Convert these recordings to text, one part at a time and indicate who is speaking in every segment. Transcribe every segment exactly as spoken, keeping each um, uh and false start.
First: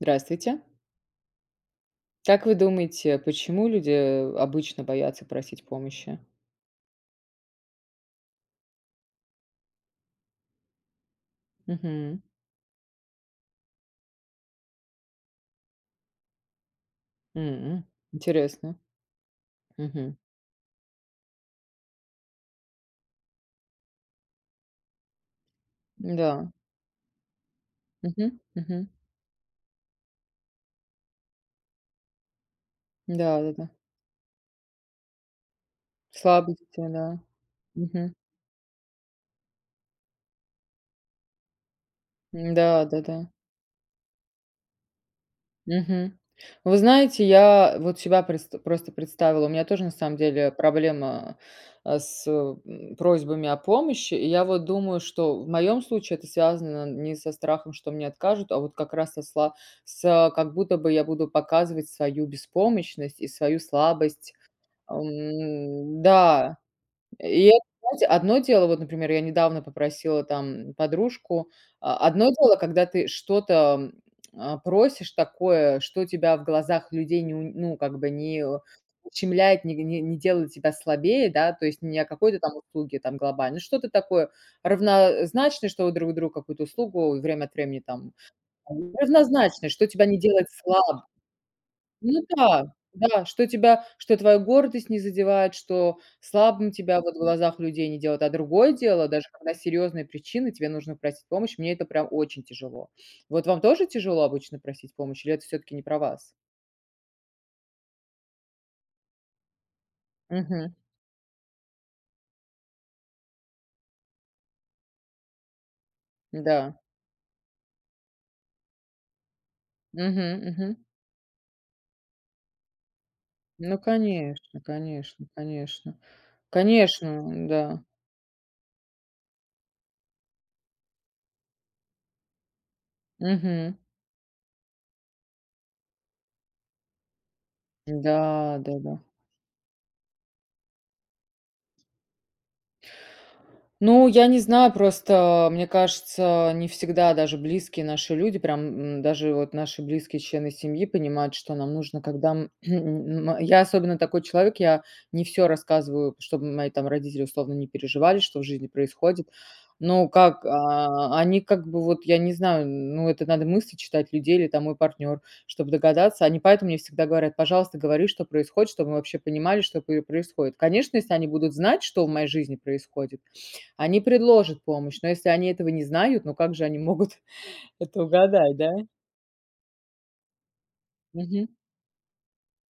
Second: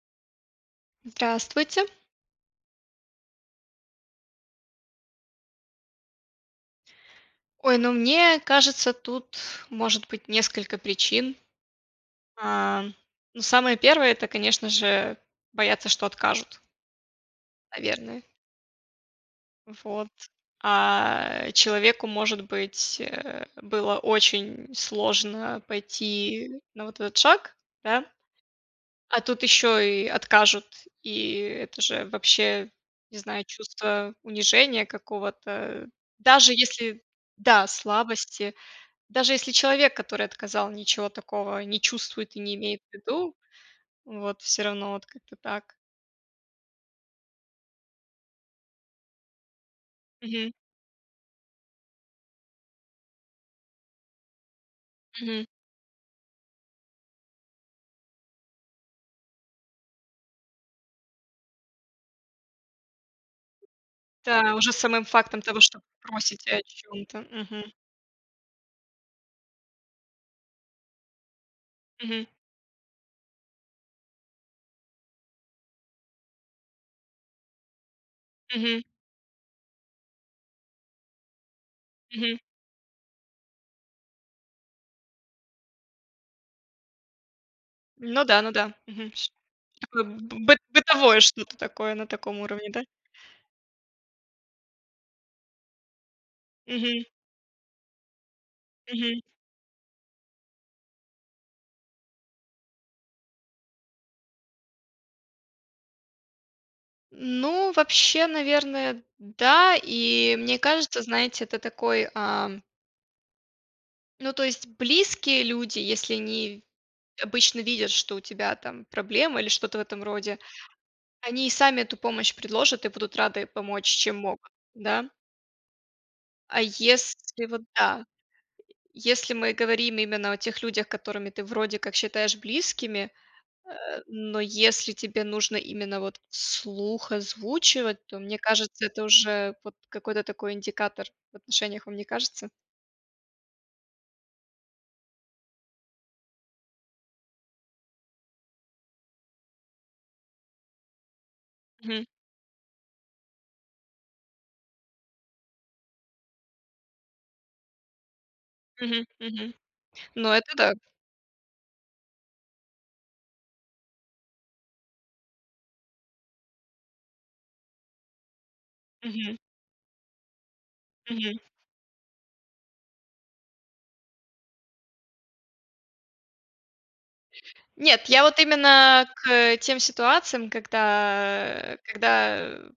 Speaker 1: Здравствуйте.
Speaker 2: Здравствуйте.
Speaker 1: Как вы думаете, почему люди, э, обычно боятся просить помощи?
Speaker 2: Ой, ну, мне кажется, тут может быть несколько причин,
Speaker 1: Мгм.
Speaker 2: а, ну, самое первое- это, конечно же, боятся, что откажут.
Speaker 1: М,
Speaker 2: Наверное.
Speaker 1: интересно.
Speaker 2: Вот.
Speaker 1: Мгм.
Speaker 2: А, человеку, может быть, э, было очень сложно
Speaker 1: Да.
Speaker 2: пойти на вот этот шаг, да.
Speaker 1: Мгм, мгм.
Speaker 2: А тут ещё и откажут, и это же вообще, не
Speaker 1: Да,
Speaker 2: знаю,
Speaker 1: да, да.
Speaker 2: чувство унижения какого-то, даже
Speaker 1: Слабость у тебя,
Speaker 2: если
Speaker 1: да.
Speaker 2: да,
Speaker 1: Мгм.
Speaker 2: слабости, даже если человек, который отказал, ничего такого не чувствует и не имеет в
Speaker 1: Да-да-да.
Speaker 2: виду. Вот, всё равно вот как-то так.
Speaker 1: Мгм. Вы знаете, я вот себя предста просто представила. У меня тоже, на самом
Speaker 2: Мгм.
Speaker 1: деле, проблема, а, с м, просьбами о помощи. И я вот думаю, что
Speaker 2: Мгм.
Speaker 1: в моём случае это связано не со страхом, что мне откажут, а вот как раз со с с как будто бы я буду показывать свою беспомощность и свою слабость,
Speaker 2: Да, уже с самым фактом того, что вы
Speaker 1: м.
Speaker 2: просите
Speaker 1: Да,
Speaker 2: о чём-то.
Speaker 1: и это,
Speaker 2: Мгм.
Speaker 1: знаете, одно дело, вот, например, я недавно попросила там подружку о одно
Speaker 2: Мгм.
Speaker 1: дело, когда ты что-то, а, просишь такое, что тебя в глазах людей, ню ну как бы, не
Speaker 2: Мгм.
Speaker 1: ущемляет, не не делает тебя слабее, да, то есть, не о
Speaker 2: Мгм.
Speaker 1: какой-то там услуге там глобальной. Ну, что-то такое равнозначное, что вы друг другу какую-то услугу время от времени, там
Speaker 2: Ну да, ну да. Мгм, ш
Speaker 1: равнозначное, что
Speaker 2: Такое
Speaker 1: тебя не
Speaker 2: б
Speaker 1: делать
Speaker 2: быт
Speaker 1: слабо.
Speaker 2: бытовое что-то такое на
Speaker 1: Ну
Speaker 2: таком уровне,
Speaker 1: да,
Speaker 2: да?
Speaker 1: да, что тебя что твоя гордость не задевает, что слабым тебя
Speaker 2: Мгм.
Speaker 1: вот в глазах людей не делает. А другое дело,
Speaker 2: Мгм.
Speaker 1: даже когда серьёзные причины, тебе нужно просить помощь, мне это, прям, очень тяжело. Вот вам тоже тяжело обычно просить помощь или это всё-таки не про вас?
Speaker 2: Ну, вообще, наверное, да. И мне
Speaker 1: Мгм.
Speaker 2: кажется, знаете, это такой, ам Ну, то есть близкие люди, если они
Speaker 1: Да.
Speaker 2: обычно видят, что у тебя там проблемы, или что-то в этом роде,
Speaker 1: Мгм мгм.
Speaker 2: они и сами эту помощь предложат? И будут рады
Speaker 1: Ну
Speaker 2: помочь чем могут,
Speaker 1: конечно
Speaker 2: да?
Speaker 1: конечно конечно
Speaker 2: А если
Speaker 1: конечно,
Speaker 2: вот,
Speaker 1: да.
Speaker 2: да, если мы говорим именно о тех людях, которыми ты вроде как считаешь близким, э,
Speaker 1: Мгм.
Speaker 2: но если тебе нужно именно вот вслух озвучивать. То мне
Speaker 1: Да,
Speaker 2: кажется,
Speaker 1: да-да.
Speaker 2: это уже вот какой-то такой индикатор в отношениях, вам не кажется?
Speaker 1: Ну, я не знаю. Просто, мне кажется, не всегда даже близкие наши люди, прям, м, даже вот наши близкие члены семьи понимают, что нам нужно.
Speaker 2: Мгм.
Speaker 1: Когда, м, я особенно такой человек, я не всё рассказываю. Чтоб мои там родители, условно, не переживали, что в жизни
Speaker 2: Мгм,
Speaker 1: происходит.
Speaker 2: мгм.
Speaker 1: Но
Speaker 2: Ну,
Speaker 1: как,
Speaker 2: это да.
Speaker 1: а, они как бы вот я не знаю, ну, это надо мысли читать людей или там мой партнёр, чтобы догадаться. Они поэтому мне всегда говорят: "Пожалуйста, говори, что происходит, чтобы мы вообще
Speaker 2: Мгм.
Speaker 1: понимали, что п происходит". Конечно, если они
Speaker 2: Мгм.
Speaker 1: будут знать, что в моей жизни происходит, они предложат помощь. Но если они этого не знают, ну как же они могут это
Speaker 2: Нет, я вот
Speaker 1: угадать, да?
Speaker 2: именно к тем ситуациям, когда,
Speaker 1: Мгм.
Speaker 2: э, когда, э,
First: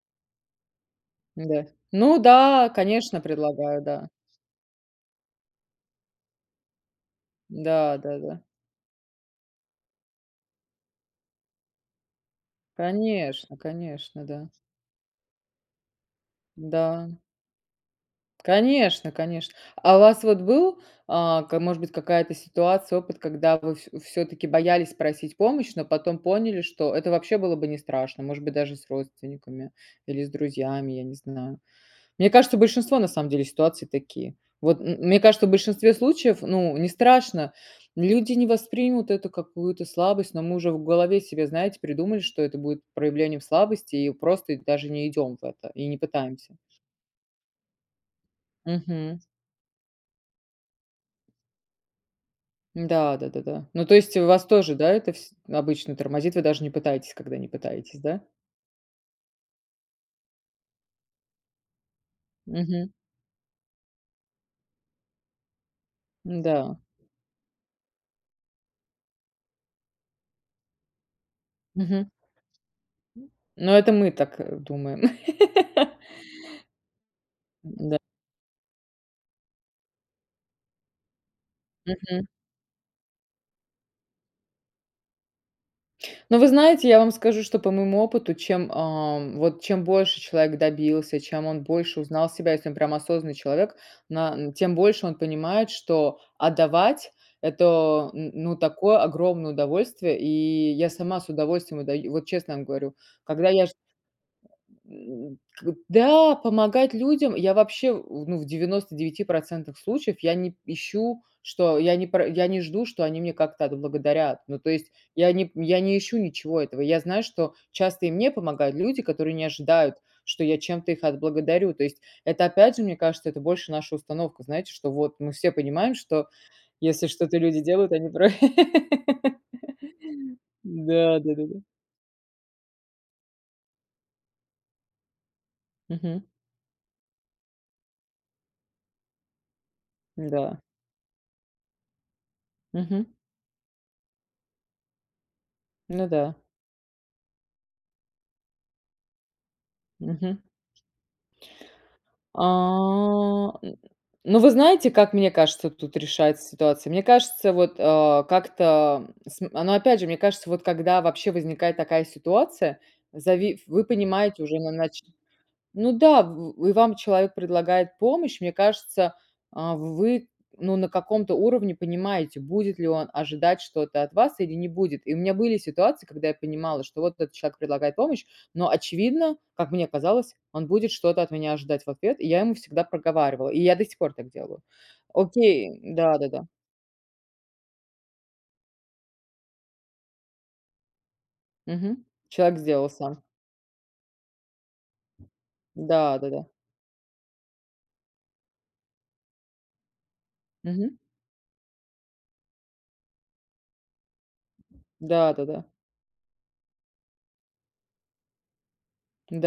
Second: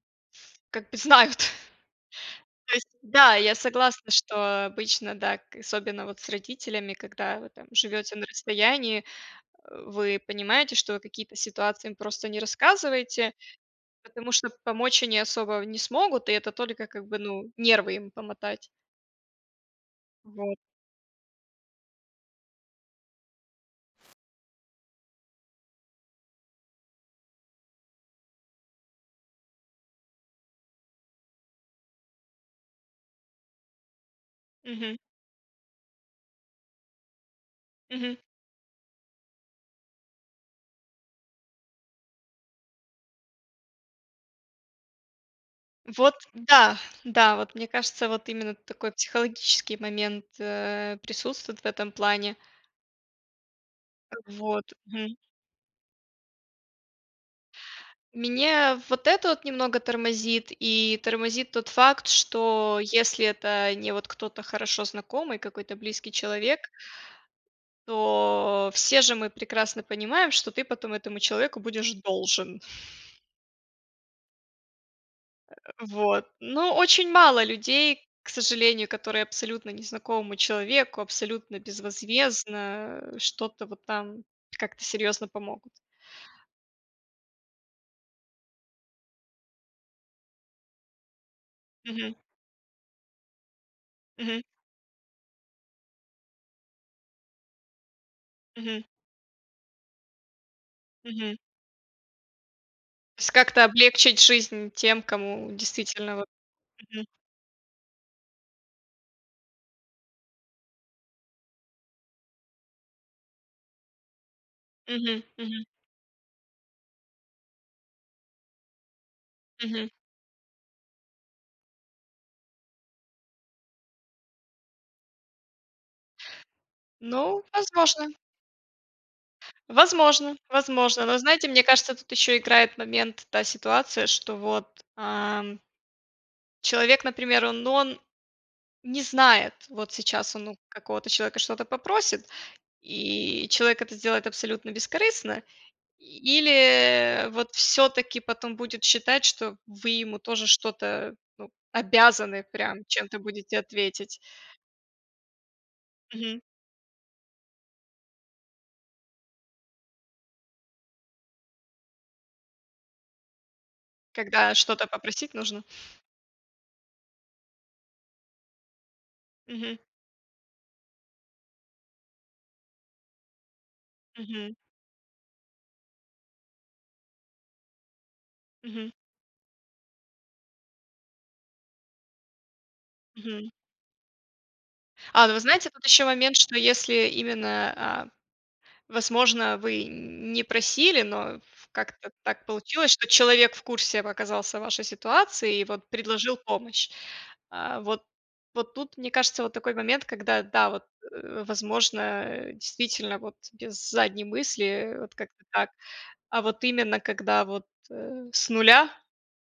Speaker 2: как бы знают.
Speaker 1: Да, ну, да
Speaker 2: То есть,
Speaker 1: конечно
Speaker 2: да, я
Speaker 1: предлагают, да.
Speaker 2: согласна что обычно, да. К особенно вот с родителями, когда вы там
Speaker 1: Да,
Speaker 2: живёте
Speaker 1: да,
Speaker 2: на
Speaker 1: да.
Speaker 2: расстоянии, э, вы понимаете, что какие-то ситуации им просто не рассказываете.
Speaker 1: Конечно конечно,
Speaker 2: Потому
Speaker 1: да.
Speaker 2: что, помочь они особо не смогут, и это только, как
Speaker 1: Да.
Speaker 2: бы, ну, нервы им помотать.
Speaker 1: Конечно конечно. А у вас вот
Speaker 2: Вот.
Speaker 1: был, а, к может быть, какая-то ситуация, опыт, когда вы всё всё-таки боялись просить помощь, но потом поняли, что это вообще было бы не страшно. Может быть, даже с родственниками, или с друзьями, я не знаю. Мне кажется, большинство на самом деле ситуации такие. Вот, м
Speaker 2: Мгм.
Speaker 1: мне кажется, в большинстве случаев, ну, не страшно.
Speaker 2: Мгм.
Speaker 1: Люди не воспримут эту какую-то слабость, но мы уже в голове себе, знаете, придумали, что это будет проявлением слабости, и просто даже не идём в это, и не
Speaker 2: Вот
Speaker 1: пытаемся.
Speaker 2: да, да. Вот мне кажется, вот именно такой
Speaker 1: Мгм.
Speaker 2: психологический момент, э, присутствует в этом плане.
Speaker 1: Да да да да. Ну, то есть у вас
Speaker 2: Вот,
Speaker 1: тоже, да, это
Speaker 2: мгм.
Speaker 1: вс обычно тормозит? Вы даже не пытаетесь, когда не пытаетесь, да?
Speaker 2: Мне вот это вот немного тормозит. И тормозит тот факт, что
Speaker 1: Мгм.
Speaker 2: если это не вот кто-то хорошо знакомый, какой-то близкий человек.
Speaker 1: Н-да.
Speaker 2: То все же мы прекрасно понимаем, что ты потом этому человеку будешь
Speaker 1: Мгм.
Speaker 2: должен.
Speaker 1: М, но это мы так, э, думаем.
Speaker 2: Э, вот. Но очень мало
Speaker 1: Н-да.
Speaker 2: людей, к сожалению, которые абсолютно незнакомому человеку, абсолютно
Speaker 1: Мгм.
Speaker 2: безвозвездно, э, что-то вот там как-то серьёзно помогут.
Speaker 1: Но вы знаете, я вам скажу, что по моему опыту, чем, ам, вот, чем больше человек добился, чем он больше
Speaker 2: Мгм.
Speaker 1: узнал себя, если он прям осознанный человек, на
Speaker 2: Мгм.
Speaker 1: н тем больше он понимает, что отдавать- это, н ну,
Speaker 2: Мгм.
Speaker 1: такое огромное удовольствие. И я сама с
Speaker 2: Мгм.
Speaker 1: удовольствием отдаю, вот честно вам говорю.
Speaker 2: То есть
Speaker 1: Когда
Speaker 2: как-то
Speaker 1: я ж
Speaker 2: облегчить жизнь тем,
Speaker 1: м,
Speaker 2: кому
Speaker 1: к
Speaker 2: действительно вот,
Speaker 1: да, помогать
Speaker 2: мгм.
Speaker 1: людям я вообще, у ну, в девяносто девяти процентах случаев я не п ищу, что я не пра я не жду, что они меня как-то отблагодарят. Ну, то есть
Speaker 2: Мгм,
Speaker 1: я не
Speaker 2: мгм.
Speaker 1: я не ищу ничего этого. Я знаю, что часто и мне помогают люди, которые не
Speaker 2: Мгм.
Speaker 1: ожидают, что я чем-то их отблагодарю. То есть, это опять же, мне кажется, это больше наша установка. Знаете, что вот мы все понимаем, что если что-то
Speaker 2: Ну,
Speaker 1: люди делают,
Speaker 2: возможно.
Speaker 1: они про
Speaker 2: Возможно возможно. Но
Speaker 1: Да да да
Speaker 2: знаете,
Speaker 1: да.
Speaker 2: мне кажется, тут ещё играет момент та ситуация, что вот, ам
Speaker 1: Мгм.
Speaker 2: Человек, например, он но он не знает, вот сейчас он у
Speaker 1: Да.
Speaker 2: какого-то человека что-то попросит,
Speaker 1: Мгм.
Speaker 2: и человек это сделает абсолютно бескорыстно.
Speaker 1: Ну да.
Speaker 2: Или вот всё-таки потом будет считать, что вы ему
Speaker 1: Мгм.
Speaker 2: тоже что-то, ну, обязаны прям чем-то
Speaker 1: А,
Speaker 2: будете
Speaker 1: н
Speaker 2: ответить.
Speaker 1: ну вы знаете, как мне кажется, тут
Speaker 2: Мгм.
Speaker 1: решается ситуация? Мне кажется, вот, а, как-то см но опять же, мне кажется, вот когда вообще возникает такая ситуация. Зави вы понимаете
Speaker 2: Когда
Speaker 1: уже
Speaker 2: что-то
Speaker 1: иначе,
Speaker 2: попросить нужно?
Speaker 1: ну да, в в и вам человек предлагает помощь. Мне кажется, а,
Speaker 2: Мгм.
Speaker 1: вы ну на каком-то уровне понимаете, будет ли он ожидать что-то от вас, или
Speaker 2: Мгм.
Speaker 1: не будет. И у меня были ситуации, когда я понимала, что вот этот человек предлагает помощь, но
Speaker 2: Мгм.
Speaker 1: очевидно, как мне казалось, он будет что-то от меня ожидать в ответ. И я ему всегда проговаривала,
Speaker 2: Мгм.
Speaker 1: и я до сих пор так делаю.
Speaker 2: А, ну вы знаете,
Speaker 1: Окей,
Speaker 2: тут ещё
Speaker 1: да да
Speaker 2: момент,
Speaker 1: да.
Speaker 2: что если именно, а, возможно, вы не просили, но ф
Speaker 1: Мгм,
Speaker 2: как-то так
Speaker 1: человек сделал
Speaker 2: получилось, что
Speaker 1: сам.
Speaker 2: человек в курсе в оказался вашей ситуации и вот
Speaker 1: Да, да,
Speaker 2: предложил
Speaker 1: да.
Speaker 2: помощь. А, вот вот тут мне кажется, вот такой момент когда да, вот,
Speaker 1: Мгм.
Speaker 2: э, возможно, э, действительно, вот без задней мысли, э, вот
Speaker 1: Да, да,
Speaker 2: как-то
Speaker 1: да.
Speaker 2: так. А вот именно, когда вот, э, с нуля,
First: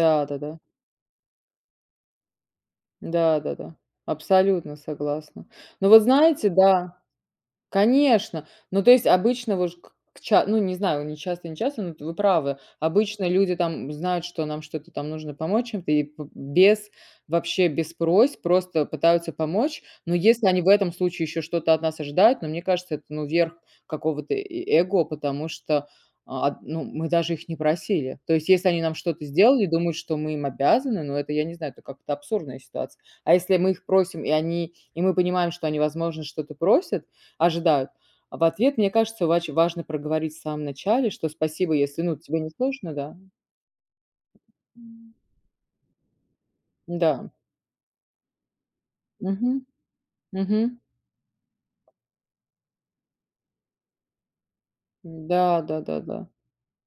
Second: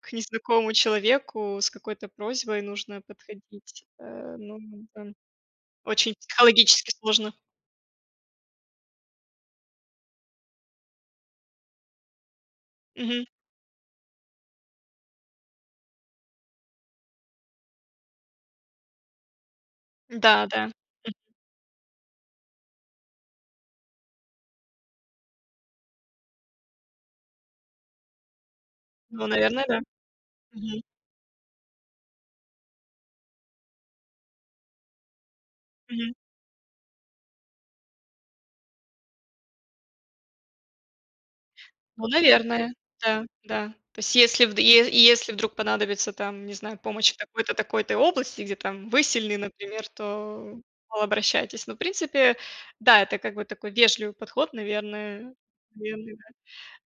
Speaker 2: к
Speaker 1: да, да.
Speaker 2: незнакомому человеку, с какой-то просьбой нужно
Speaker 1: Да, да, да,
Speaker 2: подходить. Э, ну
Speaker 1: абсолютно
Speaker 2: ну, ка
Speaker 1: согласна. Ну вот
Speaker 2: очень
Speaker 1: знаете,
Speaker 2: психологически
Speaker 1: да,
Speaker 2: сложно.
Speaker 1: конечно. Ну, то есть обычно, вы ж к к ча ну не знаю, не часто, не часто, но вот вы правы.
Speaker 2: Мгм.
Speaker 1: Обычно люди там знают, что нам что-то там нужно помочь чем-то, и б без, вообще, без просьб просто пытаются помочь. Но
Speaker 2: Да,
Speaker 1: если
Speaker 2: да,
Speaker 1: они в этом
Speaker 2: м.
Speaker 1: случае ещё что-то от нас ожидают, но мне кажется это ну, верх какого-то и и эго. Потому что, а, ну, мы даже их не просили. То есть, если они нам что-то
Speaker 2: Ну,
Speaker 1: сделали,
Speaker 2: наверное да,
Speaker 1: думают что мы им
Speaker 2: мгм.
Speaker 1: обязаны, ну, это я не знаю, это как-то абсурдная ситуация. А если мы их просим, и они, и мы понимаем, что они,
Speaker 2: Мгм.
Speaker 1: возможно, что-то просят, ожидают, а, в ответ. Мне кажется, вач важно проговорить в самом начале, что спасибо если
Speaker 2: Ну,
Speaker 1: ну тебе не
Speaker 2: наверное,
Speaker 1: сложно, да.
Speaker 2: да, да. То если вд е
Speaker 1: [unintelligible]
Speaker 2: если вдруг понадобится там, не знаю, помощь в
Speaker 1: Да.
Speaker 2: такой-то такой-то области, где там вы сильны
Speaker 1: Мгм,
Speaker 2: например, то
Speaker 1: мгм.
Speaker 2: мол обращайтесь. Но в принципе да, это как бы такой вежливый подход, наверное
Speaker 1: Да, да,
Speaker 2: наверное да,
Speaker 1: да,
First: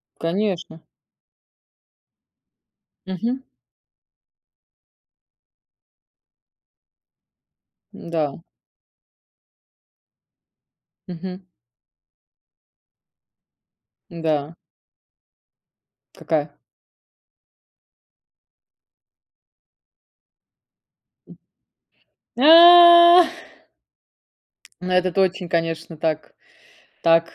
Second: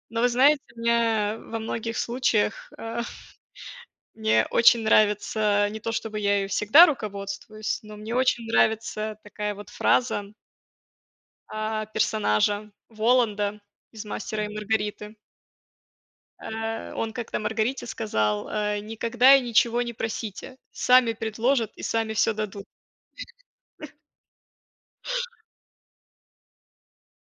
Speaker 2: но вы знаете,
Speaker 1: конечно.
Speaker 2: меня во многих случаях, а,
Speaker 1: Мгм.
Speaker 2: мне очень нравится не то, чтобы я ею всегда руководствуюсь, но мне
Speaker 1: Да.
Speaker 2: очень нравится такая вот фраза.
Speaker 1: Мгм.
Speaker 2: А, персонажа Воланда из "Мастера и
Speaker 1: Да.
Speaker 2: Маргариты".
Speaker 1: Какая?
Speaker 2: Э, он как-то Маргарите сказал: "Э, никогда и ничего не просите. Сами предложат и сами всё
Speaker 1: А
Speaker 2: дадут."
Speaker 1: Ну, это очень, конечно, так так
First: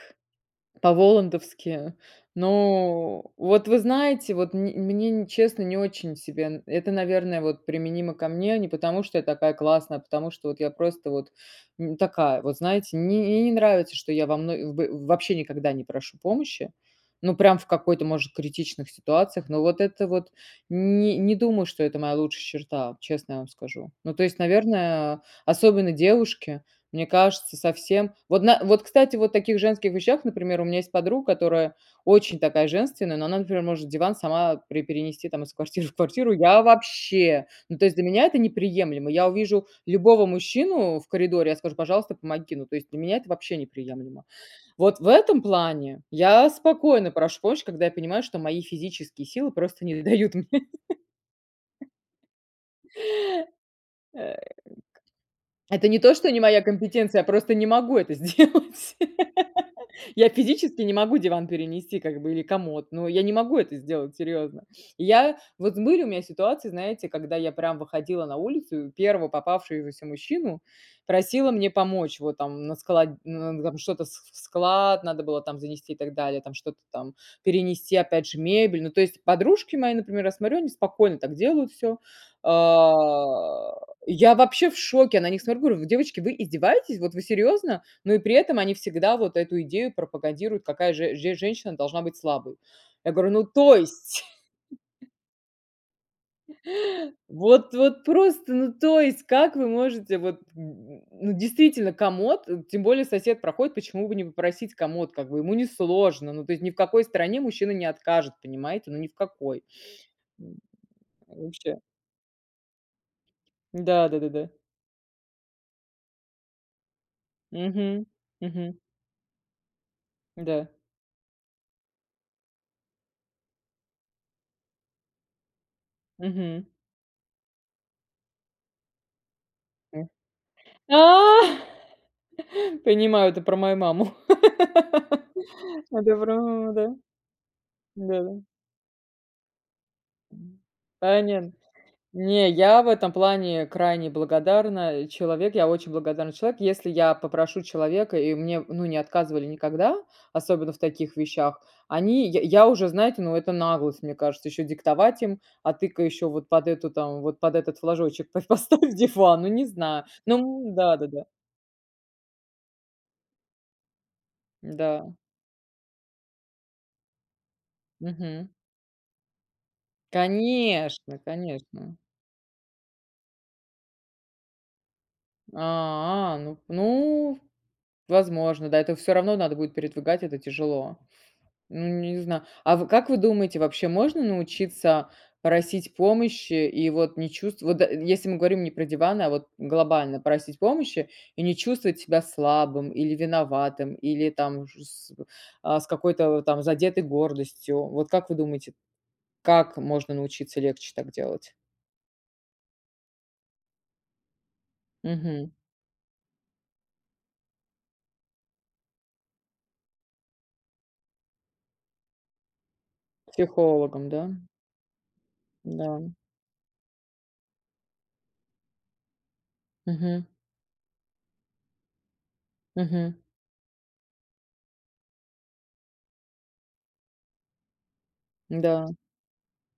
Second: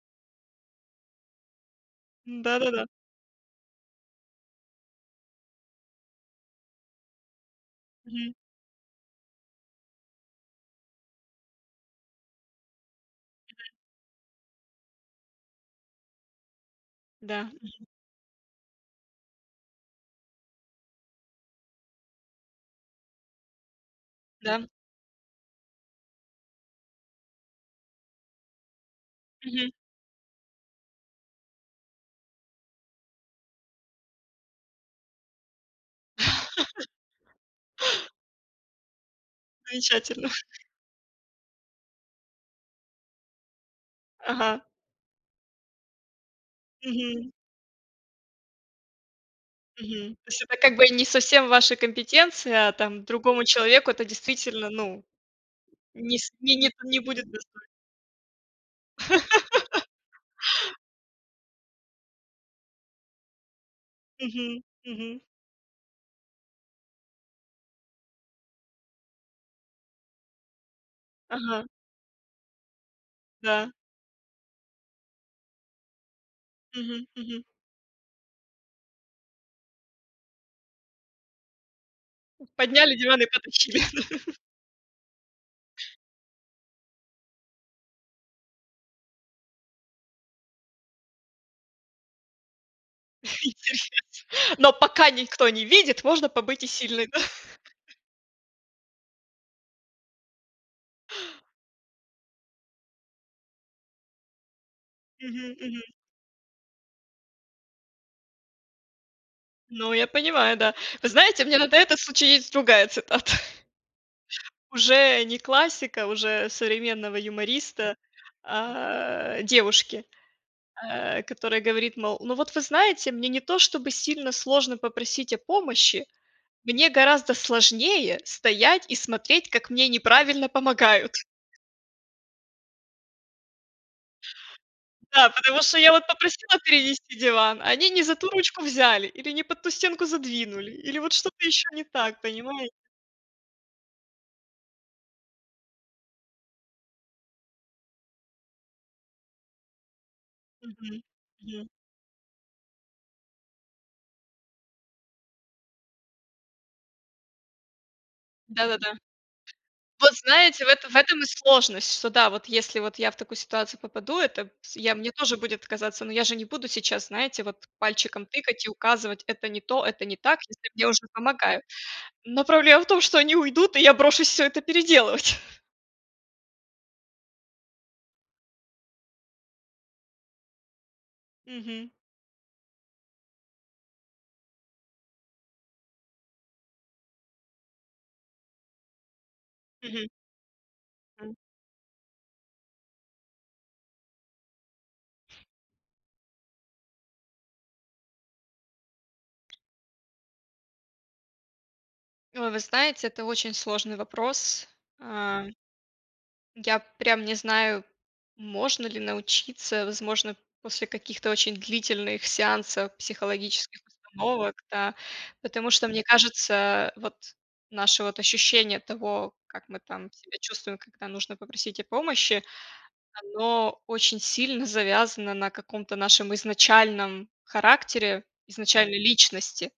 Speaker 1: по-волландовски.
Speaker 2: М, да-да-да.
Speaker 1: Ну вот, вы знаете, вот мн мне, н честно, не очень себе. Э это, наверное, вот применимо ко
Speaker 2: Мгм.
Speaker 1: мне. Не потому, что я такая классная, а потому что вот я просто вот, м, такая. Вот, знаете, мне н мне не
Speaker 2: Мгм.
Speaker 1: нравится, что я вам ну в в вообще никогда не прошу помощи. Ну,
Speaker 2: Да,
Speaker 1: прям в
Speaker 2: мгм.
Speaker 1: какой-то, может, критичных ситуациях. Но вот это вот н не думаю, что это моя лучшая черта, честно я вам скажу. Ну, то есть,
Speaker 2: Да.
Speaker 1: наверное, особенно девушке, мне кажется, совсем Вот, на вот кстати, вот в таких
Speaker 2: Мгм.
Speaker 1: женских вещах, например, у меня есть подруга, которая очень такая женственная, но она, например, может диван сама при перенести там из квартиры в квартиру- я вообще! Ну, то есть для меня это неприемлемо. Я увижу любого
Speaker 2: Замечательно.
Speaker 1: мужчину в коридоре, я скажу: "Пожалуйста, помоги". Ну, то есть для меня это вообще неприемлемо.
Speaker 2: Ага.
Speaker 1: Вот в этом плане я спокойно
Speaker 2: Мгм.
Speaker 1: прош [unintelligible] когда я понимаю, что мои физические силы просто не
Speaker 2: Мгм. То
Speaker 1: дают
Speaker 2: есть
Speaker 1: мне.
Speaker 2: это как бы и не совсем ваша компетенция, а там другому человеку это
Speaker 1: Э,
Speaker 2: действительно, ну,
Speaker 1: это не то,
Speaker 2: не с
Speaker 1: что не
Speaker 2: не,
Speaker 1: моя
Speaker 2: не не
Speaker 1: компетенция, я
Speaker 2: будет дос
Speaker 1: просто не могу это сделать. Я физически не могу диван перенести как бы или комод, но я не могу это сделать, серьёзно.
Speaker 2: Мгм,
Speaker 1: И
Speaker 2: мгм.
Speaker 1: я вот были у меня ситуации, знаете, когда я прям выходила на улицу и первого попавшегося мужчину просила
Speaker 2: Ага.
Speaker 1: мне помочь. Вот, там, на склад, н на
Speaker 2: Да.
Speaker 1: там что-то вс вс в склад там занести и так далее, там что-то
Speaker 2: Мгм,
Speaker 1: там
Speaker 2: мгм.
Speaker 1: перенести, опять же, мебель. Ну, то есть подружки мои, например, я смотрю, они спокойно так делают всё. А
Speaker 2: Подняли диван и потащили, да.
Speaker 1: я вообще в шоке. На них смотрю, говорю: "Девочки, вы издеваетесь? Вот, вы серьёзно?" Ну, и при этом они всегда вот эту идею пропагандируют, какая же же женщина должна быть слабой. Я говорю: "Ну, то есть?"
Speaker 2: [unintelligible] Но пока никто не видит, можно побыть и сильной, да.
Speaker 1: Вот вот просто, ну то есть как вы можете вот, э, ну, действительно, комод тем более сосед проходит, почему бы не попросить комод, как бы, ему
Speaker 2: Мгм,
Speaker 1: не
Speaker 2: мгм.
Speaker 1: сложно. Ну, то есть, ни в какой стране мужчина не откажет, понимаете? Ну, ни в какой.
Speaker 2: Ну, я понимаю,
Speaker 1: Э,
Speaker 2: да. Вы
Speaker 1: э, э,
Speaker 2: знаете, у меня на да
Speaker 1: вообще.
Speaker 2: этот случай есть другая цитата.
Speaker 1: Да, да-да-да.
Speaker 2: Уже не классика, уже современного юмориста.
Speaker 1: Мгм, мгм.
Speaker 2: А, девушке,
Speaker 1: Да.
Speaker 2: а, которая говорит, мол, ну вот вы знаете, мне не то чтобы сильно сложно попросить о помощи,
Speaker 1: Мгм.
Speaker 2: мне гораздо сложнее стоять и смотреть, как мне
Speaker 1: А.
Speaker 2: неправильно помогают.
Speaker 1: Понимаю, это про мою маму.
Speaker 2: Да, потому что я вот
Speaker 1: Это про
Speaker 2: попросила
Speaker 1: мою маму, да.
Speaker 2: перенести диван, а они не за ту
Speaker 1: Да.
Speaker 2: ручку взяли, или не под ту стенку задвинули, или вот что-то
Speaker 1: [unintelligible]
Speaker 2: ещё не так,
Speaker 1: Не,
Speaker 2: понимаете?
Speaker 1: я этом плане крайне благодарна человек, я очень благодарный человек. Если я попрошу человека, и мне, ну, не отказывали никогда, особенно в
Speaker 2: Мгм,
Speaker 1: таких вещах,
Speaker 2: мгм.
Speaker 1: они я я уже, знаете, ну, это наглость, мне кажется, ещё диктовать им: "А ты-ка ещё вот под эту там вот под этот флажочек по
Speaker 2: Да-да-да.
Speaker 1: поставь диван". Ну, не знаю.
Speaker 2: Вот знаете, в
Speaker 1: Ну
Speaker 2: этом в этом
Speaker 1: да-да-да.
Speaker 2: и сложность, что да, вот если вот я в такую ситуацию попаду, это п с я мне
Speaker 1: Да.
Speaker 2: тоже будет казаться, но я же не буду сейчас, знаете, вот пальчиком
Speaker 1: Мгм.
Speaker 2: тыкать и указывать: "Это не то, это не так", если мне уже
Speaker 1: Конечно,
Speaker 2: помогают.
Speaker 1: конечно.
Speaker 2: Но проблема в том, что они уйдут, и я брошусь всё это переделывать.
Speaker 1: А, ну. Ну, возможно. Да, это всё равно надо будет передвигать, это тяжело. Ну,
Speaker 2: Мгм.
Speaker 1: не зна А в как вы думаете, вообще, можно научиться просить помощи и вот не чувств вот если мы говорим не про диваны, а вот
Speaker 2: Мгм.
Speaker 1: глобально просить помощи,
Speaker 2: М.
Speaker 1: и не чувствовать себя слабым, или виноватым, или там уже с в а, с какой-то вот там задетой гордостью. Вот как вы думаете, как можно научиться легче так делать?
Speaker 2: Э, вы знаете, это очень сложный вопрос. А
Speaker 1: Мгм.
Speaker 2: Я прям не знаю, можно ли научиться, возможно, после каких-то очень длительных сеансов психологических
Speaker 1: Психологом, да?
Speaker 2: установок, да. Потому что, мне
Speaker 1: Да.
Speaker 2: кажется, вот наше вот ощущение того, как мы там
Speaker 1: Мгм.
Speaker 2: себя чувствуем, когда нужно попросить о помощи,
Speaker 1: Мгм.
Speaker 2: оно очень сильно завязано на каком-то нашем изначальном характере,
Speaker 1: Да.
Speaker 2: изначальной личности.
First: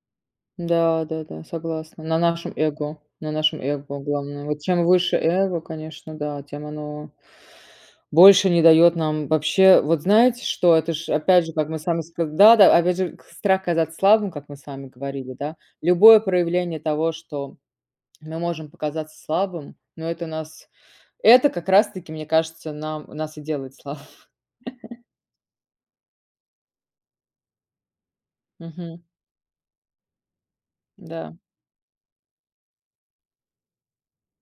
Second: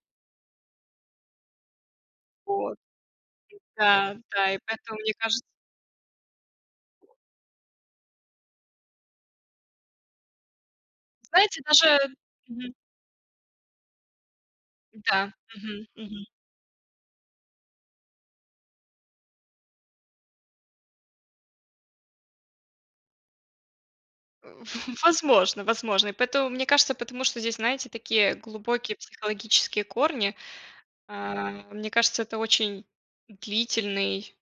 Speaker 1: Да-да-да, согласна. На нашем
Speaker 2: Вот.
Speaker 1: эго, на нашем эго
Speaker 2: Да
Speaker 1: главное.
Speaker 2: да, и
Speaker 1: Вот чем
Speaker 2: поэтому, мне
Speaker 1: выше
Speaker 2: кажется
Speaker 1: эго, конечно, да, тем оно больше не даёт нам Вообще, вот знаете, что? Это ж опять же,
Speaker 2: Знаете,
Speaker 1: как мы с
Speaker 2: даже
Speaker 1: вами ска
Speaker 2: мгм.
Speaker 1: да-да, опять же, к страх казаться слабым, как мы с вами говорили,
Speaker 2: Да,
Speaker 1: да.
Speaker 2: мгм,
Speaker 1: Любое
Speaker 2: мгм.
Speaker 1: проявление того, что мы можем показаться слабым, но это нас это как раз таки, мне кажется, нам нас и делает слабы
Speaker 2: Э, в в возможно возможно. Поэтому, мне кажется, потому что здесь, знаете, такие глубокие
Speaker 1: Мгм.
Speaker 2: психологические корни.
Speaker 1: Да.
Speaker 2: А, мне кажется, это очень длительный,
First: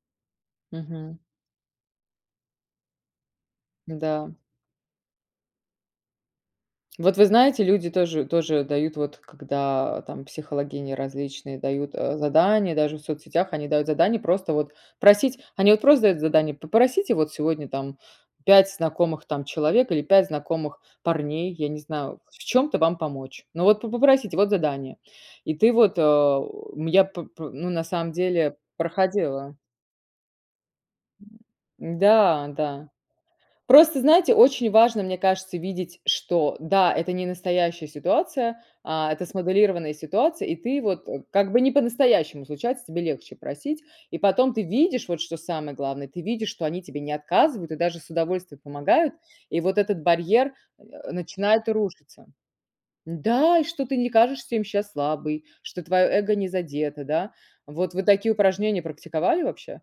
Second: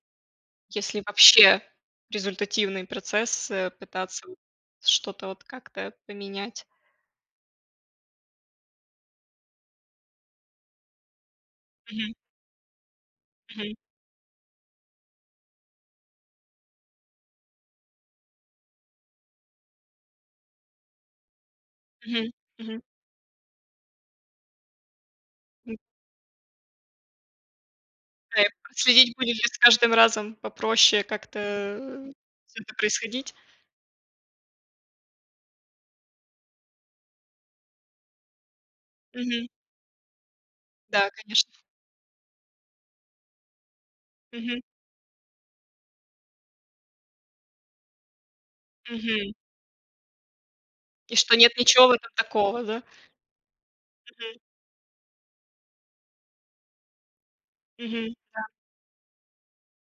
Speaker 2: если
Speaker 1: Мгм.
Speaker 2: вообще результативный процесс, э, пытаться
Speaker 1: Да.
Speaker 2: что-то вот как-то поменять.
Speaker 1: Вот вы знаете, люди тоже тоже тоже дают, вот когда там психологини различные дают,
Speaker 2: Мгм.
Speaker 1: э, задания, даже в соцсетях, они
Speaker 2: Мгм.
Speaker 1: дают задание просто вот просить Они вот просто дают задание: "Попросите вот сегодня там пять знакомых там человек или пять знакомых парней". Я не знаю:
Speaker 2: Мгм,
Speaker 1: "В чём-то
Speaker 2: мгм.
Speaker 1: вам помочь". Ну вот по попросите вот задание. И ты
Speaker 2: М.
Speaker 1: вот, э, я, п пр ну, на самом
Speaker 2: Да. И
Speaker 1: деле
Speaker 2: проследить, будет ли
Speaker 1: проходила.
Speaker 2: с каждым разом попроще, как-то, э, это
Speaker 1: Да-да.
Speaker 2: происходить.
Speaker 1: Просто, знаете, очень важно, мне кажется, видеть, что да, это не настоящая ситуация, а, это
Speaker 2: Мгм.
Speaker 1: смоделированная ситуация. И ты вот,
Speaker 2: Да,
Speaker 1: э, как
Speaker 2: конечно.
Speaker 1: бы не по-настоящему случается, тебе легче просить. И потом
Speaker 2: Мгм.
Speaker 1: ты видишь, вот что самое главное, ты видишь, что они тебе не отказывают и даже с удовольствием помогают.
Speaker 2: Мгм.
Speaker 1: И вот этот барьер, э,
Speaker 2: И что нет
Speaker 1: начинает
Speaker 2: ничего в этом
Speaker 1: рушиться.
Speaker 2: такого, да?
Speaker 1: Да, и что ты не
Speaker 2: Мгм.
Speaker 1: кажешься им щас слабой, что твоё эго не задето, да? Вот, вы
Speaker 2: Мгм,
Speaker 1: такие
Speaker 2: да.
Speaker 1: упражнения практиковали вообще?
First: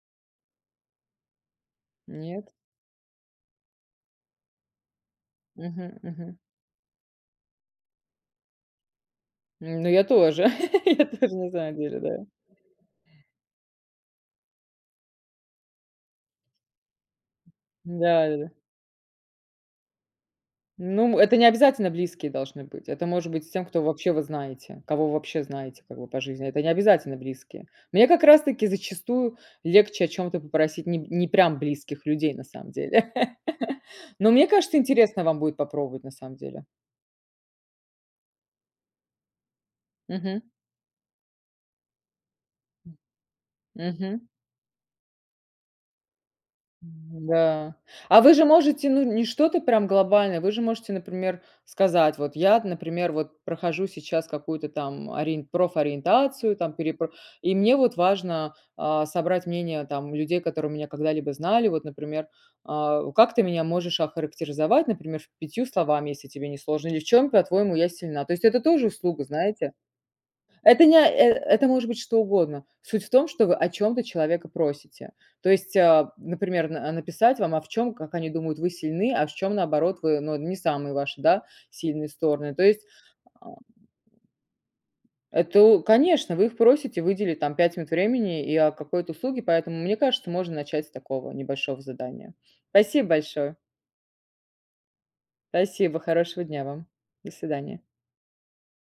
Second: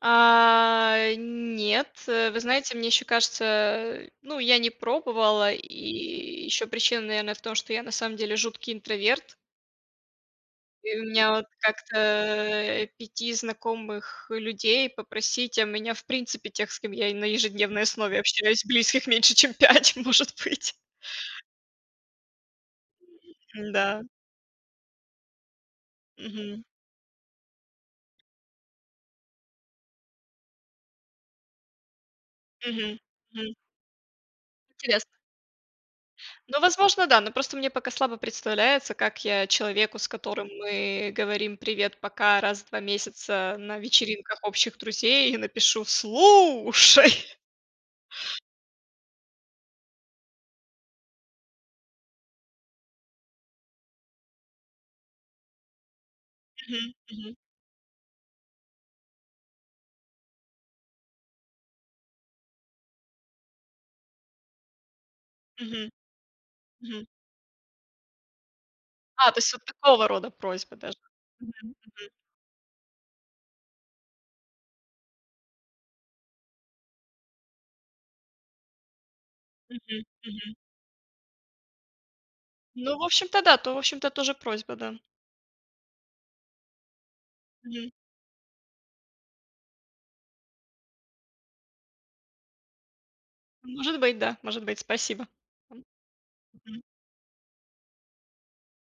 Speaker 2: А, нет. Э, вы
Speaker 1: Нет?
Speaker 2: знаете, мне ещё кажется, ну, я не пробовала.
Speaker 1: Мгм, мгм.
Speaker 2: И ещё причина, наверное, в том, что я на самом деле жуткий интроверт.
Speaker 1: М, ну, я тоже
Speaker 2: И
Speaker 1: я
Speaker 2: у меня
Speaker 1: тоже
Speaker 2: вот
Speaker 1: не знаю,
Speaker 2: как-то,
Speaker 1: [unintelligible] да.
Speaker 2: а, пяти знакомых людей попросить, а меня, в принципе, тех, с кем я и на ежедневной
Speaker 1: Да
Speaker 2: основе
Speaker 1: да да.
Speaker 2: общаюсь, близких меньше, чем пять, может быть.
Speaker 1: Ну, это необязательно близкие должны быть. Это может быть с тем, кого
Speaker 2: Да.
Speaker 1: вообще вы знаете. Кого вы вообще знаете как бы по жизни. Это
Speaker 2: Мгм.
Speaker 1: необязательно близкие. Мне как раз таки зачастую легче о чём-то попросить не п не прям близких людей на самом
Speaker 2: Мгм,
Speaker 1: деле.
Speaker 2: мгм.
Speaker 1: Но мне кажется,
Speaker 2: Интересно.
Speaker 1: интересно вам будет попробовать, на самом
Speaker 2: Ну,
Speaker 1: деле.
Speaker 2: возможно, да. Но просто мне пока слабо представляется, как я человеку, с
Speaker 1: Мгм.
Speaker 2: которым мы говорим: "Привет-пока", раз в два месяца на
Speaker 1: Мгм.
Speaker 2: вечеринках общих друзей, напишу: "Слушай"
Speaker 1: Да. А вы же можете, ну, не что-то прям глобальное, вы же можете, например, сказать: "Вот я, например, вот прохожу сейчас какую-то там ориен профориентацию там,
Speaker 2: Мгм,
Speaker 1: переп
Speaker 2: мгм.
Speaker 1: и мне вот важно, а, собрать мнение, там, людей, которые меня когда-либо знали. Вот, например, а, как ты меня можешь охарактеризовать, например, пятью
Speaker 2: Мгм.
Speaker 1: словами, если тебе не сложно, или в
Speaker 2: Мгм.
Speaker 1: чем, по-твоему, я сильна?" То есть, это тоже услуга,
Speaker 2: А, то есть вот
Speaker 1: знаете?
Speaker 2: такого рода просьбы
Speaker 1: Это не
Speaker 2: даже.
Speaker 1: о э
Speaker 2: Мгм,
Speaker 1: это может быть
Speaker 2: мгм.
Speaker 1: что угодно. Суть в том, что вы о чём-то человека просите. То есть, а, например, а, н написать вам, а в чём, как они думают, вы сильны, а в чём, наоборот,
Speaker 2: Мгм,
Speaker 1: вы, ну, э,
Speaker 2: мгм.
Speaker 1: не самые ваши, да, сильные стороны. То есть,
Speaker 2: Ну, в общем-то,
Speaker 1: а
Speaker 2: да, то в общем-то, тоже просьба, да.
Speaker 1: Это, о конечно, вы их просите выделить там пять минут
Speaker 2: Мгм.
Speaker 1: времени и, о, какой-то услуге, поэтому, мне кажется, можно начать с такого небольшого задания. Спасибо большое.
Speaker 2: Может быть, да. Может быть, спасибо.
Speaker 1: Спасибо. Хорошего дня
Speaker 2: Мгм.
Speaker 1: вам. До свидания.